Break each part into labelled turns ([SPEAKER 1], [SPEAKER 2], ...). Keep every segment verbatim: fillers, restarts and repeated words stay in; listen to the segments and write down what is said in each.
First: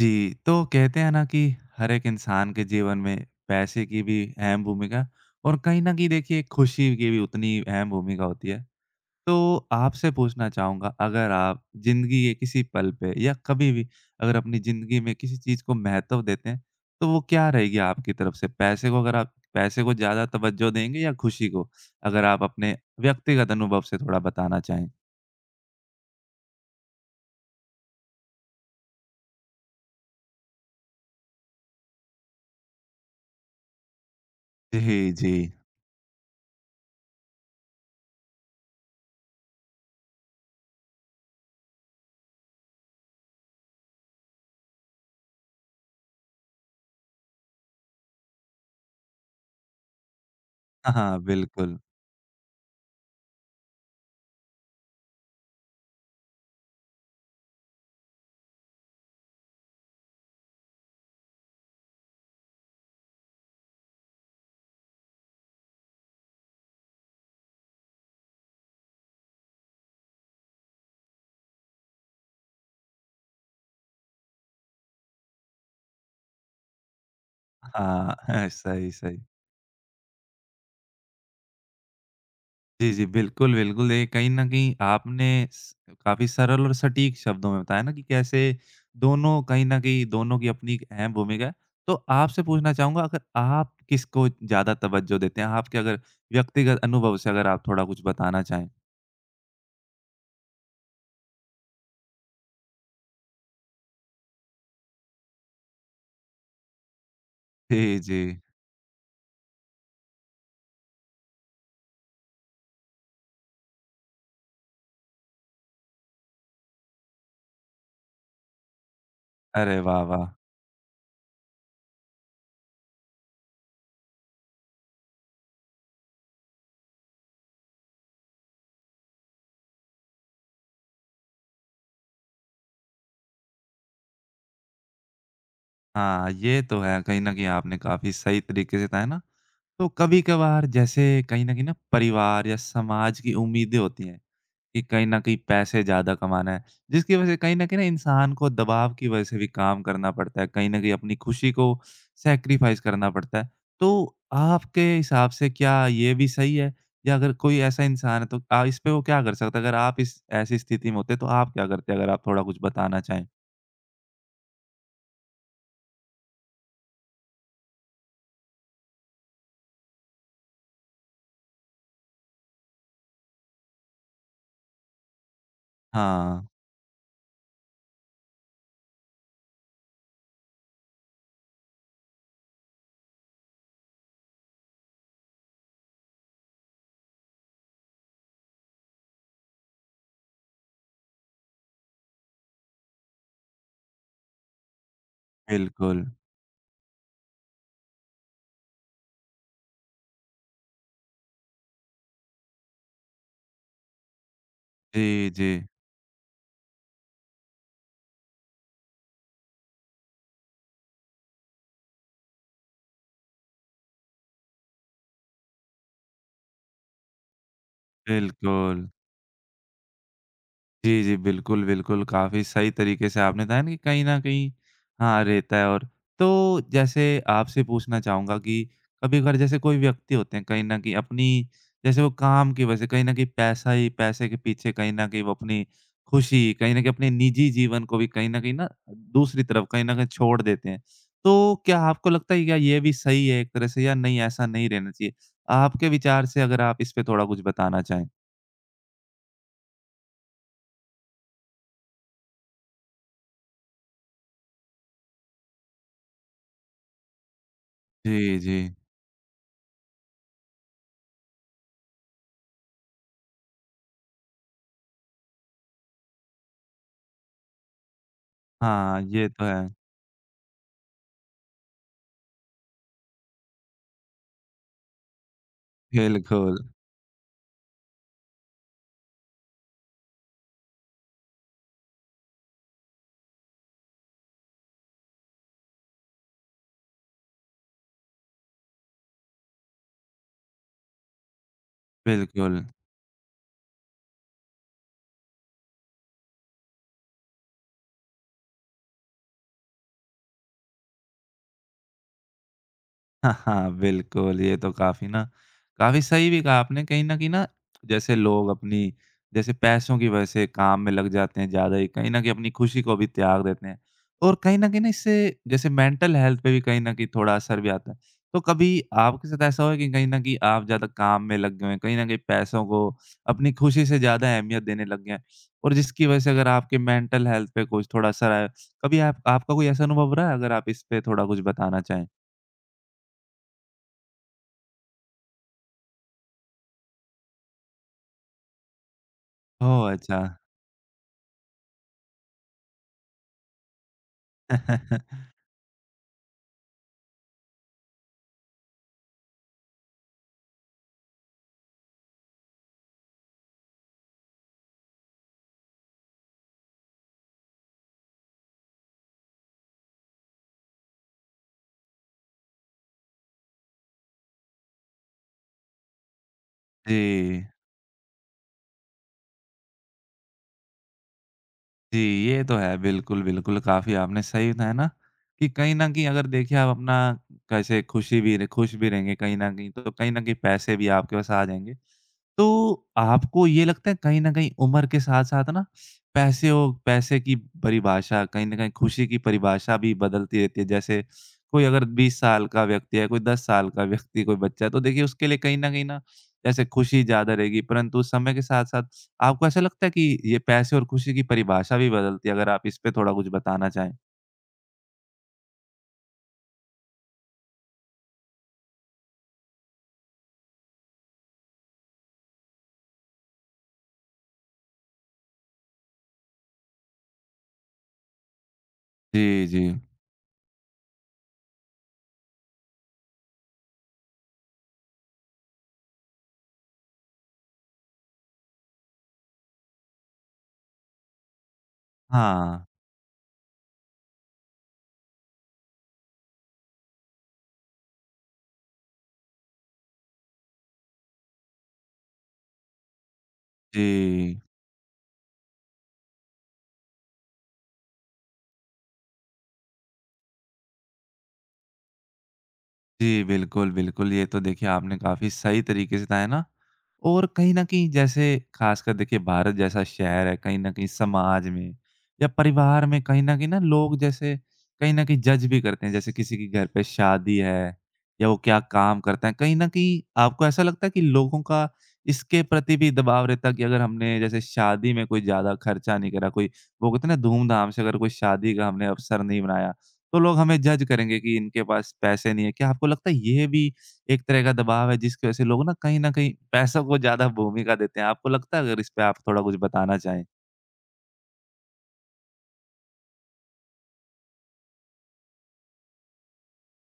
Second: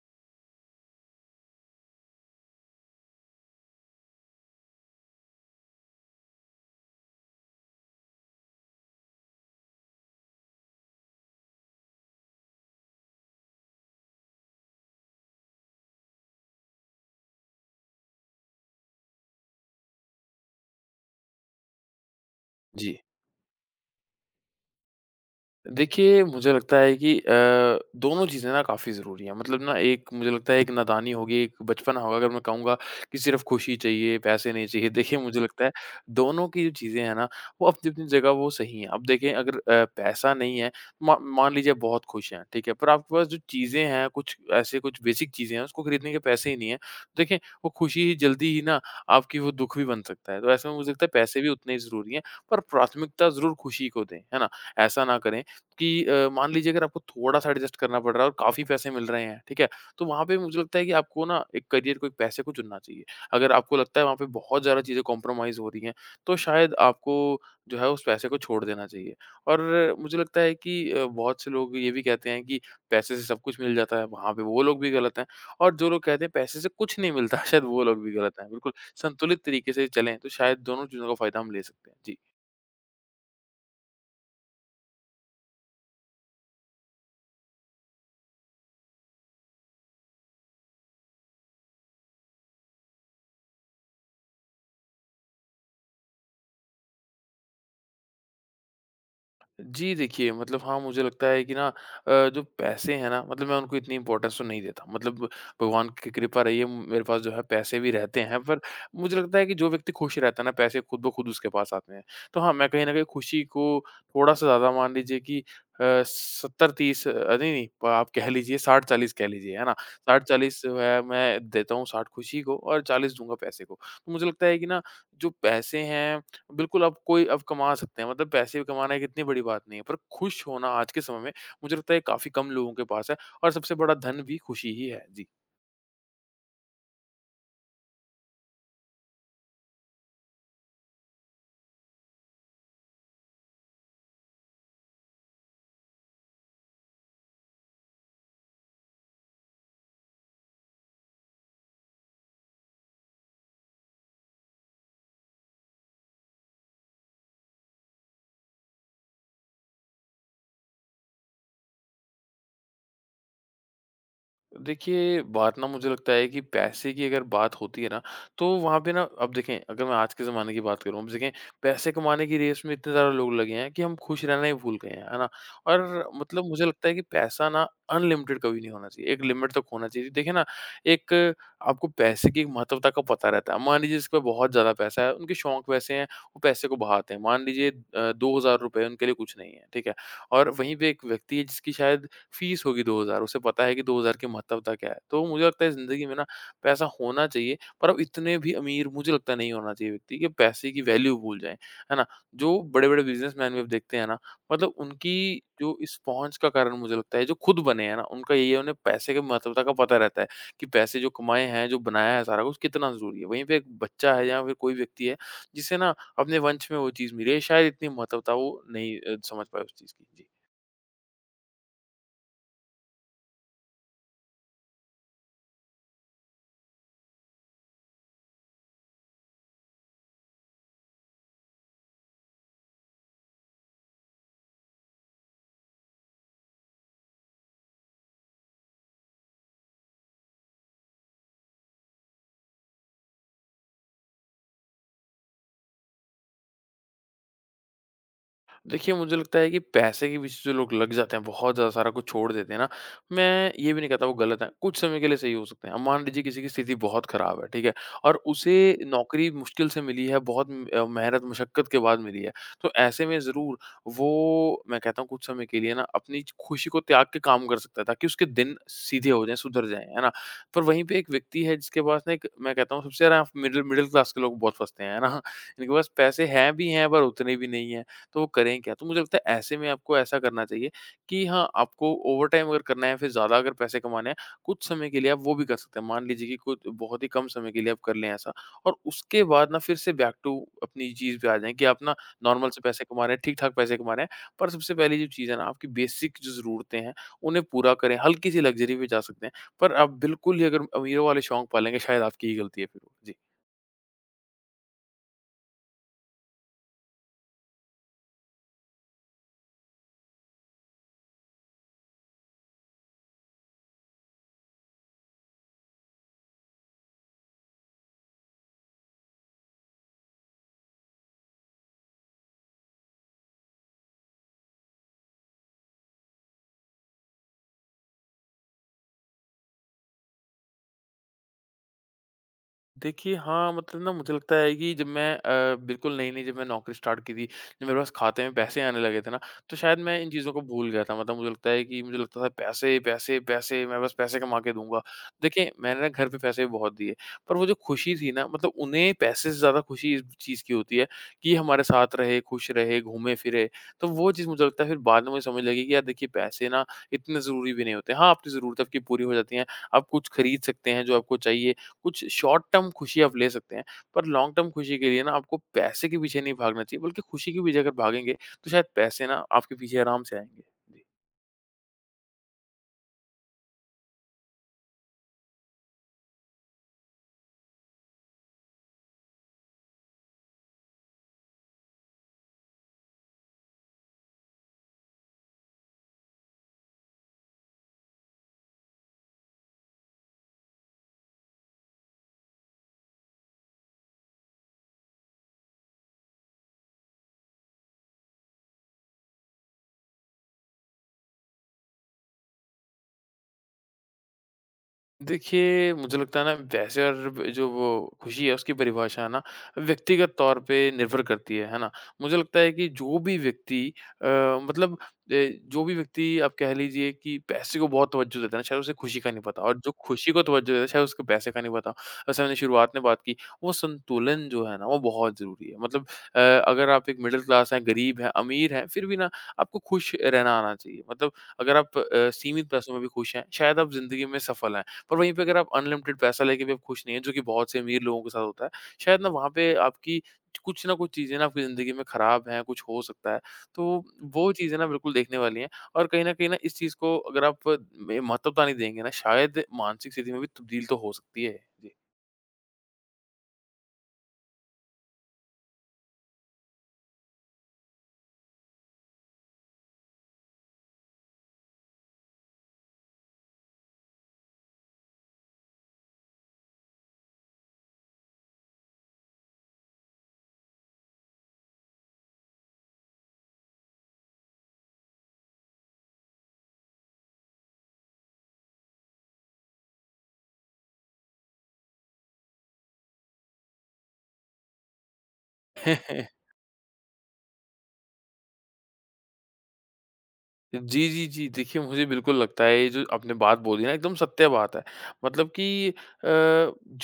[SPEAKER 1] जी, तो कहते हैं ना कि हर एक इंसान के जीवन में पैसे की भी अहम भूमिका और कहीं न कहीं देखिए खुशी की भी उतनी अहम भूमिका होती है। तो आपसे पूछना चाहूँगा अगर आप ज़िंदगी के किसी पल पे या कभी भी अगर अपनी ज़िंदगी में किसी चीज़ को महत्व देते हैं, तो वो क्या रहेगी आपकी तरफ से? पैसे को अगर आप पैसे को ज़्यादा तवज्जो देंगे या खुशी को? अगर आप अपने
[SPEAKER 2] जी।
[SPEAKER 1] व्यक्तिगत अनुभव से थोड़ा बताना चाहें।
[SPEAKER 2] देखिए, मुझे लगता है कि अ, दोनों चीज़ें ना काफ़ी ज़रूरी हैं। मतलब ना एक मुझे लगता है एक नादानी होगी, एक बचपना होगा अगर मैं कहूँगा कि सिर्फ़ खुशी चाहिए, पैसे नहीं चाहिए।
[SPEAKER 1] जी,
[SPEAKER 2] देखिए,
[SPEAKER 1] जी।
[SPEAKER 2] मुझे लगता है दोनों की जो चीज़ें हैं ना, वो अपनी-अपनी जगह वो सही हैं। अब देखें अगर अ, पैसा नहीं है, मा मान लीजिए आप बहुत खुश हैं, ठीक है? पर आपके पास जो चीज़ें हैं, कुछ ऐसे कुछ बेसिक चीज़ें हैं, उसको खरीदने के पैसे ही नहीं हैं। तो देखें, वो खुशी ही जल्दी ही ना आपकी वो दुःख भी बन सकता है। तो ऐसे में मुझे
[SPEAKER 1] हाँ,
[SPEAKER 2] लगता है
[SPEAKER 1] हाँ,
[SPEAKER 2] पैसे भी उतने ही
[SPEAKER 1] बिल्कुल।
[SPEAKER 2] ज़रूरी हैं, पर प्राथमिकता ज़रूर खुशी को दें, है ना? ऐसा ना करें कि अ, मान लीजिए अगर आपको थोड़ा-सा एडजस्ट करना पड़ रहा है और काफ़ी पैसे मिल रहे हैं, ठीक है? तो वहाँ पे मुझे लगता है कि आपको ना एक करियर को, एक पैसे को चुनना चाहिए। अगर आपको लगता है वहाँ पे बहुत ज़्यादा चीज़ें कॉम्प्रोमाइज़ हो रही हैं, तो शायद आपको जो है उस पैसे को छोड़ देना चाहिए। और मुझे लगता है कि अ, बहुत से लोग ये भी कहते हैं कि पैसे से सब कुछ मिल जाता है, वहाँ पे वो लोग भी गलत हैं और जो लोग कहते हैं पैसे से कुछ नहीं मिलता, शायद वो लोग भी गलत हैं।
[SPEAKER 1] हाँ,
[SPEAKER 2] बिल्कुल
[SPEAKER 1] सही, सही।
[SPEAKER 2] संतुलित तरीके से चलें, तो शायद दोनों चीज़ों का फ़ायदा हम ले सकते हैं। जी।
[SPEAKER 1] जी, जी। बिल्कुल, बिल्कुल। देखिए, कहीं न कहीं आपने स काफ़ी सरल और सटीक शब्दों में बताया ना कि कैसे दोनों कहीं न कहीं दोनों की अपनी एक अहम भूमिका है। तो आपसे पूछना चाहूँगा अगर आप किसको ज़्यादा तवज्जो देते हैं? आपके अगर व्यक्तिगत अनुभव से अगर आप थोड़ा कुछ बताना चाहें?
[SPEAKER 2] जी, देखिए मतलब हाँ, मुझे लगता है कि ना अ, जो पैसे हैं ना मतलब मैं उनको इतनी इम्पोर्टेंस तो नहीं देता। मतलब भगवान की कृपा रही है मेरे पास जो है पैसे भी
[SPEAKER 1] जी,
[SPEAKER 2] रहते
[SPEAKER 1] जी।
[SPEAKER 2] हैं, पर मुझे लगता है कि जो व्यक्ति खुश रहता है ना पैसे खुद-ब-खुद उसके पास आते हैं। तो हाँ, मैं कहीं न कहीं खुशी को थोड़ा-सा ज़्यादा मान लीजिए कि अ, सत्तर-तीस अ, नहीं, नहीं प आप कह लीजिए साठ-चालीस कह लीजिए, है ना?
[SPEAKER 1] अरे वाह, वाह!
[SPEAKER 2] साठ-चालीस जो है मैं देता हूँ साठ खुशी को और चालीस दूँगा पैसे को। तो मुझे लगता है कि ना जो पैसे हैं बिल्कुल आप कोई अब कमा सकते हैं मतलब पैसे भी कमाना एक इतनी बड़ी बात नहीं है, पर खुश होना आज के समय में मुझे लगता है काफ़ी कम लोगों के पास है और सबसे बड़ा धन भी खुशी ही है। जी।
[SPEAKER 1] हाँ, ये तो है। कहीं न कहीं आपने काफ़ी सही तरीके से बताया ना। तो कभी-कभार जैसे कहीं न कहीं ना परिवार या समाज की उम्मीदें होती हैं। कि कहीं न कहीं पैसे ज़्यादा कमाना है, जिसकी वजह से कहीं न कहीं ना इंसान को दबाव की वजह से भी काम करना पड़ता है, कहीं न कहीं अपनी खुशी को सैक्रिफाइस करना पड़ता है। तो आपके हिसाब से क्या ये भी सही है? या अगर कोई ऐसा इंसान है तो अ, इस पे वो क्या कर सकता है? अगर आप इस ऐसी स्थिति में होते तो आप क्या करते? अगर आप थोड़ा कुछ बताना चाहें?
[SPEAKER 2] देखिए, बात ना मुझे लगता है कि पैसे की अगर बात होती है ना, तो वहाँ पे ना अब देखें अगर मैं आज के ज़माने की बात करूँ, अब देखें पैसे कमाने की रेस में इतने ज़्यादा लोग लगे हैं कि हम खुश रहना ही भूल गए हैं, है ना? और मतलब
[SPEAKER 1] हाँ,
[SPEAKER 2] मुझे लगता है कि पैसा ना अनलिमिटेड कभी नहीं होना चाहिए, एक लिमिट तक होना चाहिए। देखिए ना, एक आपको पैसे की एक महत्वता का पता रहता है। मान लीजिए जिसके पास बहुत ज़्यादा पैसा है, उनके शौक वैसे हैं, वो पैसे को बहाते हैं। मान लीजिए अ, ₹दो हज़ार रुपये उनके लिए कुछ नहीं है, ठीक है? और वहीं पे एक व्यक्ति है जिसकी शायद फीस होगी दो हज़ार, उसे पता है कि दो हज़ार की महत्वता क्या है। तो मुझे लगता है
[SPEAKER 1] बिल्कुल।
[SPEAKER 2] ज़िंदगी में ना पैसा होना चाहिए, पर अब इतने भी अमीर मुझे लगता है नहीं होना चाहिए व्यक्ति कि पैसे की वैल्यू भूल जाएँ, है ना? जो बड़े-बड़े बिज़नेसमैन भी आप देखते हैं ना, मतलब
[SPEAKER 1] जी,
[SPEAKER 2] उनकी
[SPEAKER 1] जी।
[SPEAKER 2] जो इस पहुँच का कारण मुझे लगता है जो खुद बने हैं ना, उनका यही है उन्हें पैसे की महत्वता का पता रहता है कि पैसे जो कमाए हैं, जो बनाया है सारा कुछ कितना ज़रूरी है। वहीं पे एक बच्चा है या फिर कोई व्यक्ति है जिसे ना अपने वंश में वो चीज़ मिली है, शायद इतनी महत्वता वो
[SPEAKER 1] बिल्कुल।
[SPEAKER 2] नहीं अ, समझ पाए उस चीज़ की। जी।
[SPEAKER 1] जी, जी। बिल्कुल, बिल्कुल। काफ़ी सही तरीके से आपने बताया ना कि कहीं न कहीं हाँ, रहता है और तो जैसे आपसे पूछना चाहूँगा कि कभी-कभार जैसे कोई व्यक्ति होते हैं कहीं न कहीं अपनी जैसे वो काम की वजह से कहीं न कहीं पैसा ही पैसे के पीछे कहीं न कहीं वो अपनी खुशी, कहीं न कहीं अपने निजी जीवन को भी कहीं न कहीं ना दूसरी तरफ कहीं न कहीं छोड़ देते हैं। तो क्या आपको लगता है क्या ये भी सही है एक तरह से या नहीं ऐसा नहीं रहना चाहिए? आपके विचार से अगर आप इस पे थोड़ा कुछ बताना चाहें?
[SPEAKER 2] देखिए, मुझे लगता है कि पैसे के पीछे जो लोग लग जाते हैं, बहुत ज़्यादा सारा कुछ छोड़ देते हैं ना, मैं ये भी नहीं कहता वो गलत है। कुछ समय के लिए सही हो सकते हैं। अब मान लीजिए किसी की स्थिति बहुत ख़राब है, ठीक है? और
[SPEAKER 1] जी,
[SPEAKER 2] उसे
[SPEAKER 1] जी।
[SPEAKER 2] नौकरी मुश्किल से मिली है, बहुत म अ, मेहनत मशक्कत के बाद मिली है। तो ऐसे में ज़रूर वो मैं कहता हूँ कुछ समय के लिए ना अपनी खुशी को त्याग के काम कर सकता है, ताकि उसके दिन
[SPEAKER 1] हाँ,
[SPEAKER 2] सीधे हो
[SPEAKER 1] ये
[SPEAKER 2] जाएँ,
[SPEAKER 1] तो
[SPEAKER 2] सुधर
[SPEAKER 1] है।
[SPEAKER 2] जाएँ, है ना? पर वहीं पे एक व्यक्ति है जिसके पास ना एक मैं कहता हूँ सबसे ज़्यादा मिडिल मिडिल क्लास के लोग बहुत फँसते हैं, है ना? इनके पास पैसे हैं
[SPEAKER 1] बिल्कुल,
[SPEAKER 2] भी हैं पर उतने भी नहीं है। तो वो करें क्या? तो मुझे लगता है ऐसे में आपको ऐसा करना चाहिए कि हाँ, आपको ओवरटाइम अगर करना है या फिर ज़्यादा अगर पैसे कमाने हैं, कुछ समय के लिए आप वो भी कर सकते हैं। मान लीजिए कि कुछ बहुत ही कम समय के लिए आप कर लें ऐसा और उसके बाद ना फिर से बैक टू अपनी चीज़ पे आ जाएँ कि आप ना नॉर्मल से
[SPEAKER 1] बिल्कुल।
[SPEAKER 2] पैसे कमा रहे हैं, ठीक-ठाक पैसे कमा रहे हैं। पर सबसे पहली जो चीज़ है ना, आपकी बेसिक जो ज़रूरतें हैं, उन्हें पूरा करें। हल्की-सी लग्ज़री पे जा सकते हैं, पर आप बिल्कुल ही अगर अमीरों वाले शौक पालेंगे शायद आपकी ही गलती है फिर वो। जी।
[SPEAKER 1] हाँ, हाँ, बिल्कुल, ये तो काफ़ी ना काफ़ी सही भी कहा आपने। कहीं न कहीं ना जैसे लोग अपनी जैसे पैसों की वजह से काम में लग जाते हैं ज़्यादा ही, कहीं न कहीं अपनी खुशी को भी त्याग देते हैं। और कहीं न कहीं ना इससे जैसे मेंटल हेल्थ पे भी कहीं न कहीं थोड़ा असर भी आता है। तो कभी आपके साथ ऐसा हुआ है कि कहीं न कहीं आप ज़्यादा काम में लग गए हैं, कहीं न कहीं पैसों को अपनी खुशी से ज़्यादा अहमियत देने लग गए हैं और जिसकी वजह से अगर आपके मेंटल हेल्थ पे कुछ थोड़ा असर आया? कभी आप आपका कोई ऐसा अनुभव रहा है? अगर आप इस पे थोड़ा कुछ बताना चाहें।
[SPEAKER 2] देखिए, हाँ, मतलब ना मुझे लगता है कि जब मैं अ, बिल्कुल नई-नई जब मैं नौकरी स्टार्ट की थी, जब मेरे पास खाते में पैसे आने लगे थे ना, तो शायद
[SPEAKER 1] ओह!
[SPEAKER 2] मैं इन
[SPEAKER 1] अच्छा।
[SPEAKER 2] चीज़ों को भूल गया था। मतलब मुझे लगता है कि मुझे लगता था पैसे, पैसे, पैसे, मैं बस पैसे कमा के दूँगा। देखिए, मैंने ना घर पे पैसे भी बहुत दिए, पर वो जो खुशी थी ना मतलब उन्हें पैसे से ज़्यादा खुशी इस चीज़ की होती है कि हमारे साथ रहे, खुश रहे, घूमे-फिरे। तो वो चीज़ मुझे लगता है फिर बाद में मुझे समझ लगी कि यार देखिए पैसे ना इतने ज़रूरी भी नहीं होते। हाँ, आपकी ज़रूरतें आपकी पूरी हो जाती हैं, आप कुछ खरीद सकते हैं जो आपको चाहिए। कुछ शॉर्ट टर्म खुशी आप ले सकते हैं, पर लॉन्ग टर्म खुशी के लिए ना आपको पैसे के पीछे नहीं भागना चाहिए, बल्कि खुशी के
[SPEAKER 1] जी,
[SPEAKER 2] पीछे अगर भागेंगे, तो शायद पैसे ना आपके पीछे आराम से आएँगे। जी।
[SPEAKER 1] जी, ये तो है। बिल्कुल, बिल्कुल, काफ़ी आपने सही बताया ना कि कहीं न कहीं अगर देखिए आप अपना कैसे खुशी भी र खुश भी रहेंगे कहीं न कहीं, तो कहीं न कहीं पैसे भी आपके पास आ जाएँगे। तो आपको ये लगता है कहीं न कहीं उम्र के साथ-साथ ना पैसे औ पैसे की परिभाषा कहीं न कहीं खुशी की परिभाषा भी बदलती रहती है। जैसे कोई अगर बीस साल का व्यक्ति है, कोई दस साल का व्यक्ति, कोई बच्चा है, तो देखिए उसके लिए कहीं न कहीं ना जैसे खुशी ज़्यादा रहेगी, परंतु समय के साथ-साथ आपको ऐसा लगता है कि ये पैसे और खुशी की परिभाषा भी बदलती है? अगर आप इस पे थोड़ा कुछ बताना चाहें?
[SPEAKER 2] देखिए, मुझे लगता है ना वैसे और ब जो वो खुशी है उसकी परिभाषा है ना व्यक्तिगत तौर पे निर्भर करती है, है ना? मुझे लगता है कि जो भी व्यक्ति अ, मतलब ए, जो भी व्यक्ति आप कह लीजिए कि पैसे को बहुत तवज्जो देता है ना, शायद उसे खुशी का नहीं पता
[SPEAKER 1] जी,
[SPEAKER 2] और
[SPEAKER 1] जी।
[SPEAKER 2] जो खुशी को तवज्जो देता है शायद उसको पैसे का नहीं पता। जैसे हमने शुरुआत में बात की, वो संतुलन जो है ना वो बहुत ज़रूरी है। मतलब अ, अगर आप एक मिडल क्लास हैं, गरीब हैं, अमीर हैं, फिर भी ना आपको खुश रहना आना चाहिए। मतलब अगर आप अ, सीमित
[SPEAKER 1] हाँ।
[SPEAKER 2] पैसों में भी खुश हैं, शायद आप ज़िंदगी में सफल हैं। पर वहीं पे अगर आप अनलिमिटेड पैसा लेके भी आप खुश नहीं हैं, जो कि बहुत से अमीर लोगों के साथ होता है, शायद ना वहाँ पे आपकी कुछ ना कुछ चीज़ें ना आपकी ज़िंदगी में खराब हैं, कुछ हो सकता है। तो वो
[SPEAKER 1] जी।
[SPEAKER 2] चीज़ें ना बिल्कुल देखने वाली हैं और कहीं न कहीं ना इस चीज़ को अगर आप में महत्वता नहीं देंगे ना शायद मानसिक स्थिति में भी तब्दील तो हो सकती है।
[SPEAKER 1] जी, बिल्कुल, बिल्कुल। ये तो देखिए आपने काफ़ी सही तरीके से बताया ना और कहीं न कहीं जैसे ख़ासकर देखिए भारत जैसा शहर है, कहीं न कहीं समाज में या परिवार में कहीं न कहीं ना लोग जैसे कहीं न कहीं जज भी करते हैं। जैसे किसी के घर पे शादी है या वो क्या काम करता है, कहीं न कहीं आपको ऐसा लगता है कि लोगों का इसके प्रति भी दबाव रहता है कि अगर हमने जैसे शादी में कोई ज़्यादा खर्चा नहीं करा, कोई वो कहते हैं ना धूम-धाम से अगर कोई शादी का हमने अवसर नहीं बनाया, तो लोग हमें जज करेंगे कि इनके पास पैसे नहीं है। क्या आपको लगता है ये भी एक तरह का दबाव है जिसकी वज़ह से लोग ना
[SPEAKER 2] जी।
[SPEAKER 1] कहीं न कहीं पैसों को ज़्यादा भूमिका देते हैं? आपको लगता है अगर इस पे आप थोड़ा कुछ बताना चाहें?
[SPEAKER 2] जी, जी, जी। देखिए, मुझे बिल्कुल लगता है ये जो आपने बात बोली ना एकदम सत्य बात है। मतलब कि अ,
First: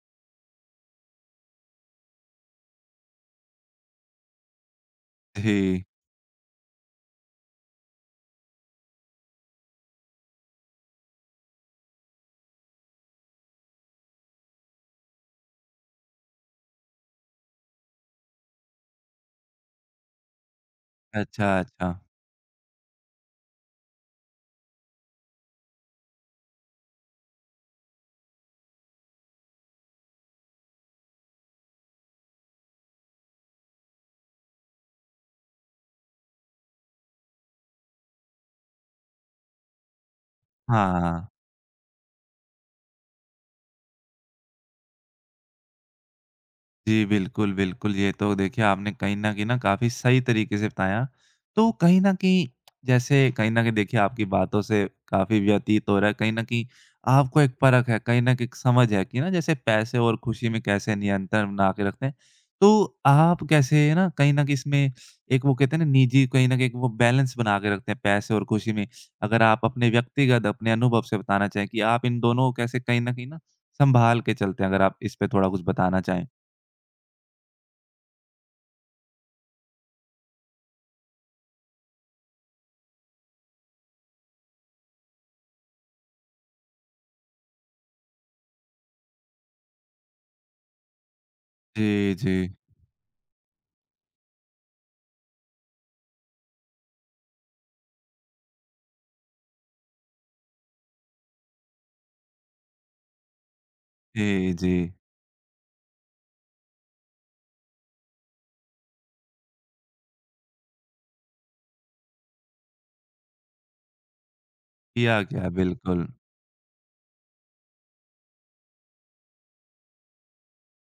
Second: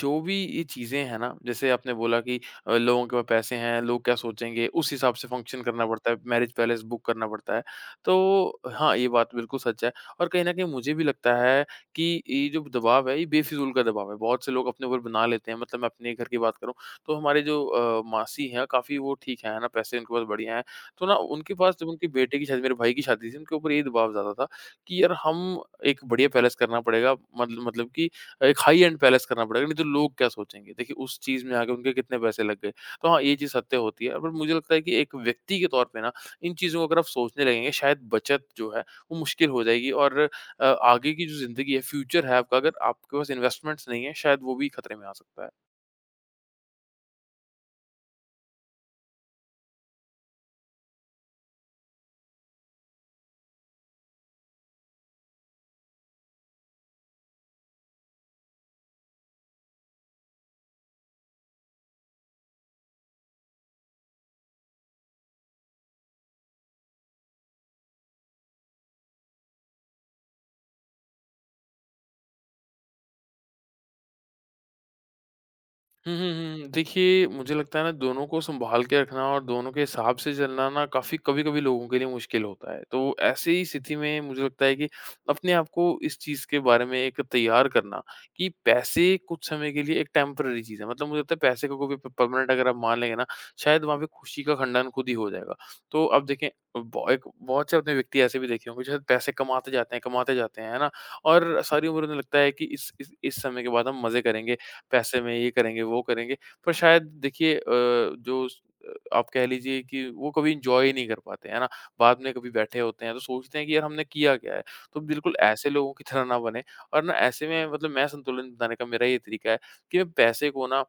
[SPEAKER 2] जो भी ये चीज़ें हैं ना जैसे आपने बोला कि अ, लोगों के पास पैसे हैं, लोग क्या सोचेंगे उस हिसाब से फंक्शन
[SPEAKER 1] जी।
[SPEAKER 2] करना पड़ता है, मैरिज पैलेस बुक करना पड़ता है। तो हाँ, ये बात बिल्कुल सच है और कहीं न कहीं मुझे भी लगता है कि ये जो दबाव है ये बेफ़िज़ूल का दबाव है। बहुत से लोग अपने ऊपर बना लेते हैं मतलब मैं अपने घर की बात करूँ तो हमारे जो अ, मासी हैं काफ़ी वो ठीक हैं, है ना? पैसे उनके पास बढ़िया हैं। तो ना उनके
[SPEAKER 1] अच्छा,
[SPEAKER 2] पास जब
[SPEAKER 1] अच्छा।
[SPEAKER 2] उनके बेटे की शादी मेरे भाई की शादी थी, उनके ऊपर ये दबाव ज़्यादा था कि यार हम एक बढ़िया पैलेस करना पड़ेगा मतलब मतलब कि एक हाई एंड पैलेस करना पड़ेगा, नहीं तो लोग क्या सोचेंगे? देखिए उस चीज़ में आके उनके कितने पैसे लग गए। तो हाँ, ये चीज़ सत्य होती है पर मुझे लगता है कि एक व्यक्ति के तौर पे ना इन चीज़ों को अगर आप सोचने लगेंगे शायद बचत जो है वो मुश्किल हो जाएगी और अ,
[SPEAKER 1] हाँ,
[SPEAKER 2] आगे की
[SPEAKER 1] हाँ।
[SPEAKER 2] जो ज़िंदगी है, फ्यूचर है आपका अगर आपके पास इन्वेस्टमेंट्स नहीं है शायद वो भी खतरे में आ सकता है।
[SPEAKER 1] जी, बिल्कुल, बिल्कुल। ये तो देखिए आपने कहीं न कहीं न काफ़ी सही तरीके से बताया। तो कहीं न कहीं जैसे कहीं न कहीं देखिए आपकी बातों से काफ़ी व्यतीत हो रहा है कहीं न कहीं आपको एक परख है, कहीं न कहीं एक समझ है कि ना जैसे पैसे और खुशी में कैसे नियंत्रण बना के रखते हैं। तो आप कैसे ना कहीं न कहीं इसमें एक वो कहते हैं ना निजी कहीं न कहीं एक वो बैलेंस बना के रखते हैं पैसे और खुशी में। अगर आप अपने व्यक्तिगत अपने अनुभव से बताना चाहें कि आप इन दोनों को कैसे कहीं न कहीं ना संभाल के चलते हैं? अगर आप इस पे थोड़ा कुछ बताना
[SPEAKER 2] हुँ,
[SPEAKER 1] चाहें?
[SPEAKER 2] हुँ, हुँ। देखिए, मुझे लगता है ना दोनों को सँभाल के रखना और दोनों के हिसाब से चलना ना काफ़ी कभी-कभी लोगों के लिए मुश्किल होता है। तो ऐसे ही स्थिति में मुझे लगता है कि अपने आप को इस चीज़ के बारे में एक तैयार करना कि पैसे कुछ समय के लिए एक टेम्परेरी चीज़ है। मतलब मुझे लगता है पैसे को कभी प
[SPEAKER 1] जी,
[SPEAKER 2] परमानेंट
[SPEAKER 1] जी।
[SPEAKER 2] अगर आप मान लेंगे ना, शायद वहाँ पे खुशी का खंडन खुद ही हो जाएगा। तो आप देखें ब एक बहुत से आपने व्यक्ति ऐसे भी देखे होंगे जो शायद पैसे कमाते जाते हैं, कमाते जाते हैं, है ना? और सारी उम्र उन्हें लगता है कि इस इस इस समय के बाद हम मज़े
[SPEAKER 1] जी,
[SPEAKER 2] करेंगे।
[SPEAKER 1] जी।
[SPEAKER 2] पैसे में ये करेंगे, वो करेंगे। पर शायद देखिए अ, जो स अ, आप कह लीजिए कि वो कभी एन्जॉय ही नहीं कर पाते, है ना? बाद में कभी बैठे होते हैं तो सोचते हैं कि यार हमने किया क्या है? तो
[SPEAKER 1] किया
[SPEAKER 2] बिल्कुल
[SPEAKER 1] गया,
[SPEAKER 2] ऐसे लोगों की
[SPEAKER 1] बिल्कुल।
[SPEAKER 2] तरह ना बनें और ना ऐसे में मतलब मैं संतुलन बनाने का मेरा ये तरीका है कि मैं पैसे को ना अ,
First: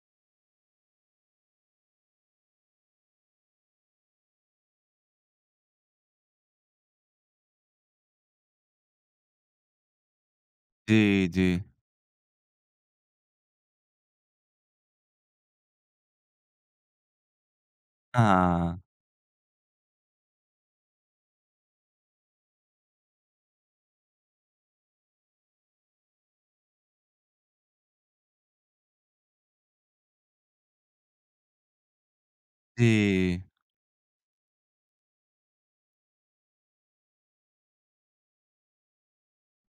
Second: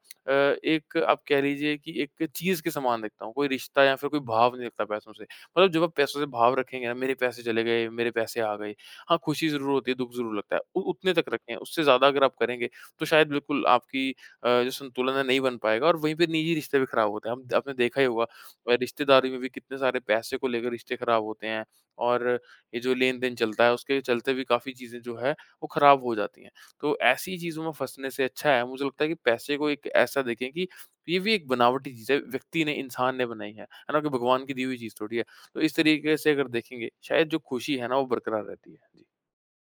[SPEAKER 2] एक आप कह लीजिए कि एक चीज़ के समान देखता हूँ, कोई रिश्ता या फिर कोई भाव नहीं रखता पैसों से। मतलब जब आप पैसों से भाव रखेंगे ना मेरे पैसे चले गए, मेरे पैसे आ गए। हाँ, खुशी ज़रूर होती है, दुःख ज़रूर लगता है। उ उतने तक
[SPEAKER 1] जी, जी।
[SPEAKER 2] रखें, उससे ज़्यादा अगर आप करेंगे तो शायद बिल्कुल आपकी अ, जो संतुलन है नहीं बन पाएगा और वहीं पे निजी रिश्ते भी खराब होते हैं। हम आपने देखा ही होगा अ,
[SPEAKER 1] हाँ।
[SPEAKER 2] रिश्तेदारी में भी कितने सारे पैसे को लेकर रिश्ते खराब होते हैं और ये जो लेन-देन चलता है उसके चलते भी काफ़ी चीज़ें जो है वो खराब हो जाती हैं। तो ऐसी चीज़ों में फँसने से अच्छा है मुझे लगता है कि पैसे को एक ऐसा देखें कि ये भी एक बनावटी चीज़ है, व्यक्ति ने, इंसान ने
[SPEAKER 1] जी।
[SPEAKER 2] बनाई है। है ना? कि भगवान की दी हुई चीज़ थोड़ी है। तो इस तरीके से अगर देखेंगे शायद जो खुशी है ना वो बरकरार रहती है। जी।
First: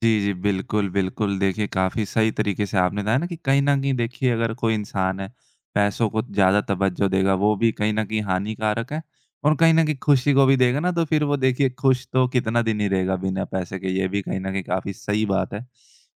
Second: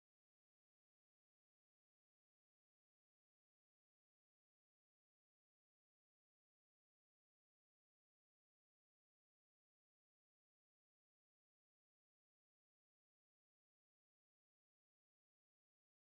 [SPEAKER 1] जी, जी। बिल्कुल, बिल्कुल। देखिए, काफ़ी सही तरीके से आपने बताया ना कि कहीं न कहीं देखिए अगर कोई इंसान है, पैसों को ज़्यादा तवज्जो देगा, वो भी कहीं न कहीं हानिकारक है और कहीं न कहीं खुशी को भी देगा ना, तो फिर वो देखिए खुश तो कितना दिन ही रहेगा बिना पैसे के, ये भी कहीं न कहीं काफ़ी सही बात है।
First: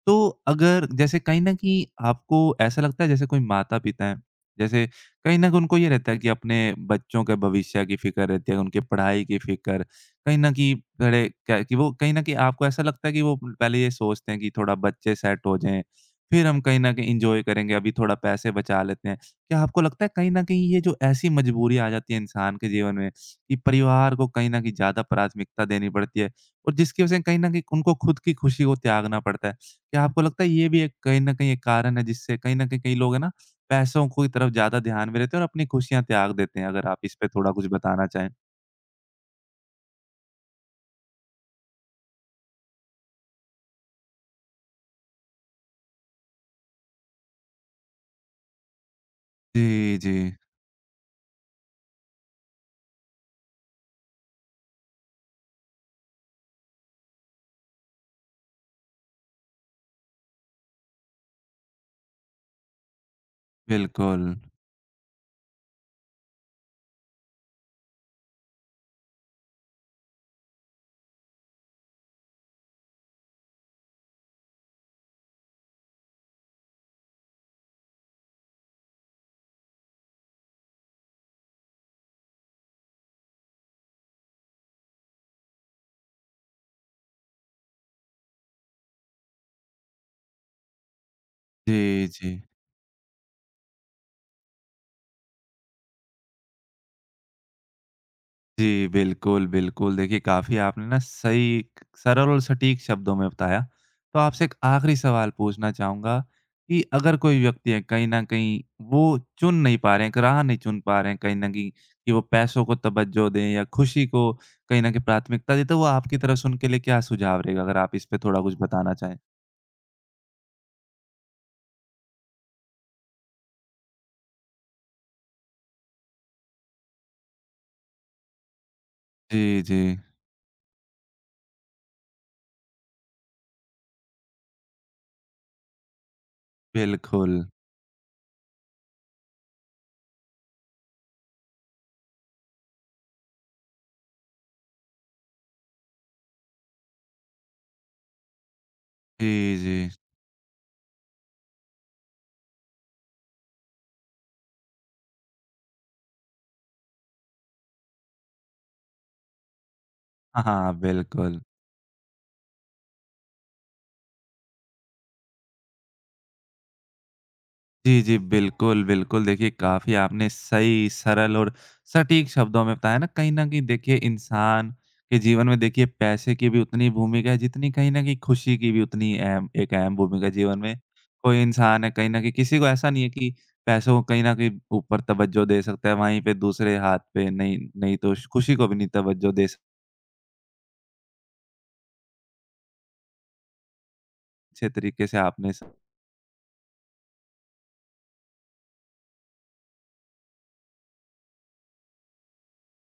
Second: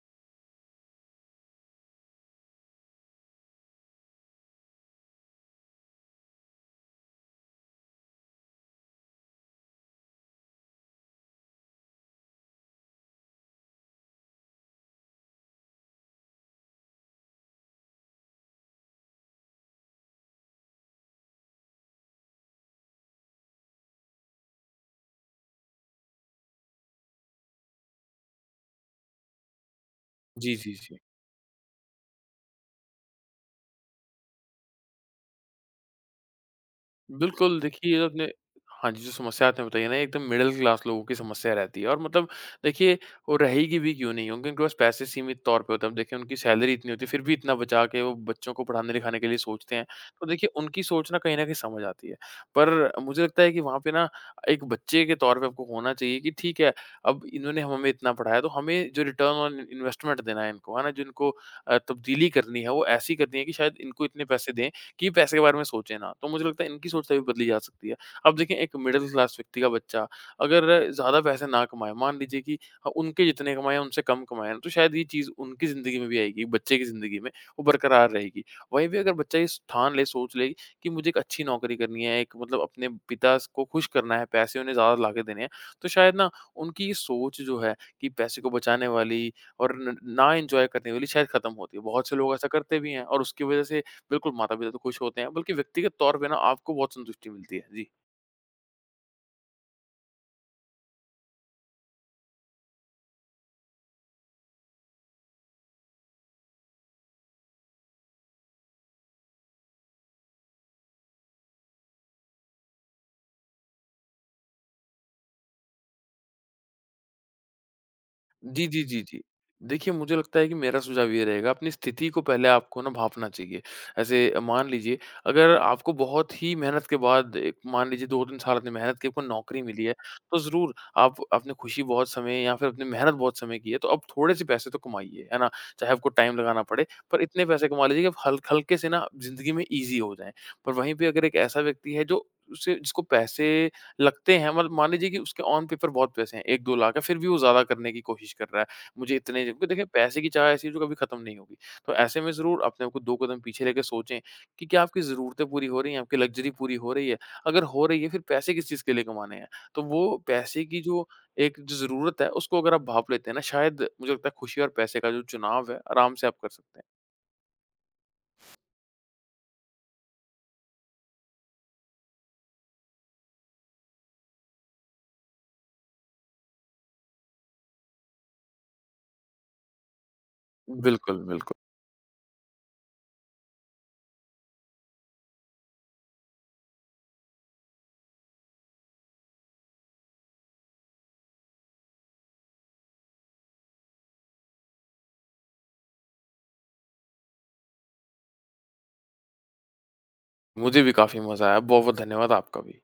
[SPEAKER 1] तो अगर जैसे कहीं न कहीं आपको ऐसा लगता है जैसे कोई माता-पिता हैं, जैसे कहीं न कहीं उनको ये रहता है कि अपने बच्चों के भविष्य की फ़िक्र रहती है, उनकी पढ़ाई की फ़िक्र कहीं न कहीं बड़े क्या है कि वो कहीं न कहीं आपको ऐसा लगता है कि वो पहले ये सोचते हैं कि थोड़ा बच्चे सेट हो जाएँ, फिर हम कहीं न कहीं एन्जॉय करेंगे, अभी थोड़ा पैसे बचा लेते हैं। क्या आपको लगता है कहीं न कहीं ये जो ऐसी मजबूरी आ जाती है इंसान के जीवन में कि परिवार को कहीं न कहीं ज़्यादा प्राथमिकता देनी पड़ती है और जिसकी वज़ह से कहीं न कहीं उनको खुद की खुशी को त्यागना पड़ता है। क्या आपको लगता है
[SPEAKER 2] जी,
[SPEAKER 1] ये
[SPEAKER 2] जी,
[SPEAKER 1] भी एक
[SPEAKER 2] जी।
[SPEAKER 1] कहीं न कहीं एक कारण है जिससे कहीं न कहीं कई लोग है ना पैसों की तरफ ज़्यादा ध्यान में रहते हैं और अपनी खुशियाँ त्याग देते हैं? अगर आप इस पे थोड़ा
[SPEAKER 2] बिल्कुल,
[SPEAKER 1] कुछ
[SPEAKER 2] देखिए ये
[SPEAKER 1] बताना
[SPEAKER 2] आपने
[SPEAKER 1] चाहें।
[SPEAKER 2] हाँ जी, जो समस्या आपने बताई है ना, ये एकदम मिडल क्लास लोगों की समस्या रहती है और मतलब देखिए वो रहेगी भी क्यों नहीं, क्योंकि उनके पास पैसे सीमित तौर पे होते हैं। अब देखिए उनकी सैलरी इतनी होती है, फिर भी इतना बचा के वो बच्चों को पढ़ाने-लिखाने के लिए सोचते हैं।
[SPEAKER 1] जी, जी।
[SPEAKER 2] तो देखिए उनकी सोच ना कहीं न कहीं समझ आती है। पर मुझे लगता है कि वहाँ पे ना एक बच्चे के तौर पे आपको होना चाहिए कि ठीक है, अब इन्होंने हमें इतना पढ़ाया, तो हमें जो रिटर्न ऑन इन्वेस्टमेंट देना है इनको, है ना? जिनको अ, तब्दीली करनी है, वो ऐसी करनी है कि शायद इनको इतने
[SPEAKER 1] बिल्कुल।
[SPEAKER 2] पैसे दें कि पैसे के बारे में सोचे ना। तो मुझे लगता है इनकी सोच तभी बदली जा सकती है। अब देखिए एक मिडल क्लास व्यक्ति का बच्चा अगर ज़्यादा पैसे ना कमाए, मान लीजिए कि अ, उनके जितने कमाए उनसे कम कमाए ना, तो शायद ये चीज़ उनकी ज़िंदगी में भी आएगी, बच्चे की ज़िंदगी में, वो बरकरार रहेगी। वहीं पे अगर बच्चा ये ठान ले, सोच ले कि मुझे एक अच्छी नौकरी करनी है, एक मतलब अपने पिता स को खुश करना है, पैसे उन्हें ज़्यादा लाके देने हैं, तो शायद ना उनकी ये सोच जो है कि पैसे को बचाने वाली और न ना एन्जॉय करने वाली शायद खत्म होती है।
[SPEAKER 1] जी,
[SPEAKER 2] बहुत से लोग
[SPEAKER 1] जी।
[SPEAKER 2] ऐसा करते भी हैं और उसकी वज़ह से बिल्कुल, माता-पिता तो खुश होते हैं, बल्कि व्यक्तिगत तौर पे ना आपको बहुत संतुष्टि मिलती है। जी।
[SPEAKER 1] जी, बिल्कुल, बिल्कुल। देखिए, काफ़ी आपने ना सही सरल और सटीक शब्दों में बताया। तो आपसे एक आखिरी सवाल पूछना चाहूँगा कि अगर कोई व्यक्ति है, कहीं न कहीं वो चुन नहीं पा रहे हैं, एक राह नहीं चुन पा रहे हैं कहीं न कहीं कि वो पैसों को तवज्जो दें या खुशी को कहीं न कहीं प्राथमिकता दें, तो वो आपकी तरफ से उनके लिए क्या सुझाव रहेगा? अगर आप इस पे थोड़ा कुछ
[SPEAKER 2] जी, जी,
[SPEAKER 1] बताना
[SPEAKER 2] जी,
[SPEAKER 1] चाहें।
[SPEAKER 2] जी। देखिए, मुझे लगता है कि मेरा सुझाव ये रहेगा अपनी स्थिति को पहले आपको ना भाँपना चाहिए। ऐसे मान लीजिए अगर आपको बहुत ही मेहनत के बाद एक मान लीजिए दो तीन साल आपने मेहनत की, आपको नौकरी
[SPEAKER 1] जी, जी।
[SPEAKER 2] मिली है, तो ज़रूर आप आपने खुशी बहुत समय या फिर अपनी मेहनत बहुत समय की है, तो अब थोड़े-से पैसे तो कमाइए, है ना? चाहे आपको टाइम लगाना पड़े, पर
[SPEAKER 1] बिल्कुल।
[SPEAKER 2] इतने पैसे कमा लीजिए कि आप हल हल्के से ना ज़िंदगी में ईज़ी हो जाएँ। पर वहीं पे अगर एक ऐसा व्यक्ति है जो उसे जिसको पैसे लगते हैं मतलब मान लीजिए कि उसके ऑन पेपर बहुत पैसे हैं एक दो लाख है, फिर भी वो ज़्यादा करने की कोशिश कर रहा है। मुझे
[SPEAKER 1] जी,
[SPEAKER 2] इतने क्योंकि
[SPEAKER 1] जी।
[SPEAKER 2] देखिए पैसे की चाह ऐसी है जो कभी खत्म नहीं होगी। तो ऐसे में ज़रूर अपने आप को दो कदम पीछे लेके सोचें कि क्या आपकी ज़रूरतें पूरी हो रही हैं, आपकी लग्ज़री पूरी हो रही है? अगर हो रही है फिर पैसे किस चीज़ के लिए कमाने हैं? तो वो
[SPEAKER 1] हाँ,
[SPEAKER 2] पैसे
[SPEAKER 1] हाँ,
[SPEAKER 2] की जो
[SPEAKER 1] बिल्कुल।
[SPEAKER 2] एक जो ज़रूरत है उसको अगर आप भाप लेते हैं ना शायद मुझे लगता है खुशी और पैसे का जो चुनाव है आराम से आप कर सकते हैं।
[SPEAKER 1] जी, जी। बिल्कुल, बिल्कुल। देखिए, काफ़ी आपने सही, सरल और सटीक शब्दों में बताया ना, कहीं न कहीं देखिए इंसान के जीवन में देखिए पैसे की भी उतनी भूमिका है जितनी कहीं न कहीं खुशी की भी उतनी अहम एक अहम भूमिका है जीवन में।
[SPEAKER 2] बिल्कुल,
[SPEAKER 1] कोई
[SPEAKER 2] बिल्कुल।
[SPEAKER 1] इंसान है कहीं न कहीं किसी को ऐसा नहीं है कि पैसों को कहीं न कहीं ऊपर तवज्जो दे सकता है, वहीं पे दूसरे हाथ पे नहीं नहीं तो श खुशी को भी नहीं तवज्जो दे स अच्छे तरीके से आपने स
[SPEAKER 2] मुझे भी काफ़ी मज़ा आया। बहुत-बहुत धन्यवाद आपका भी।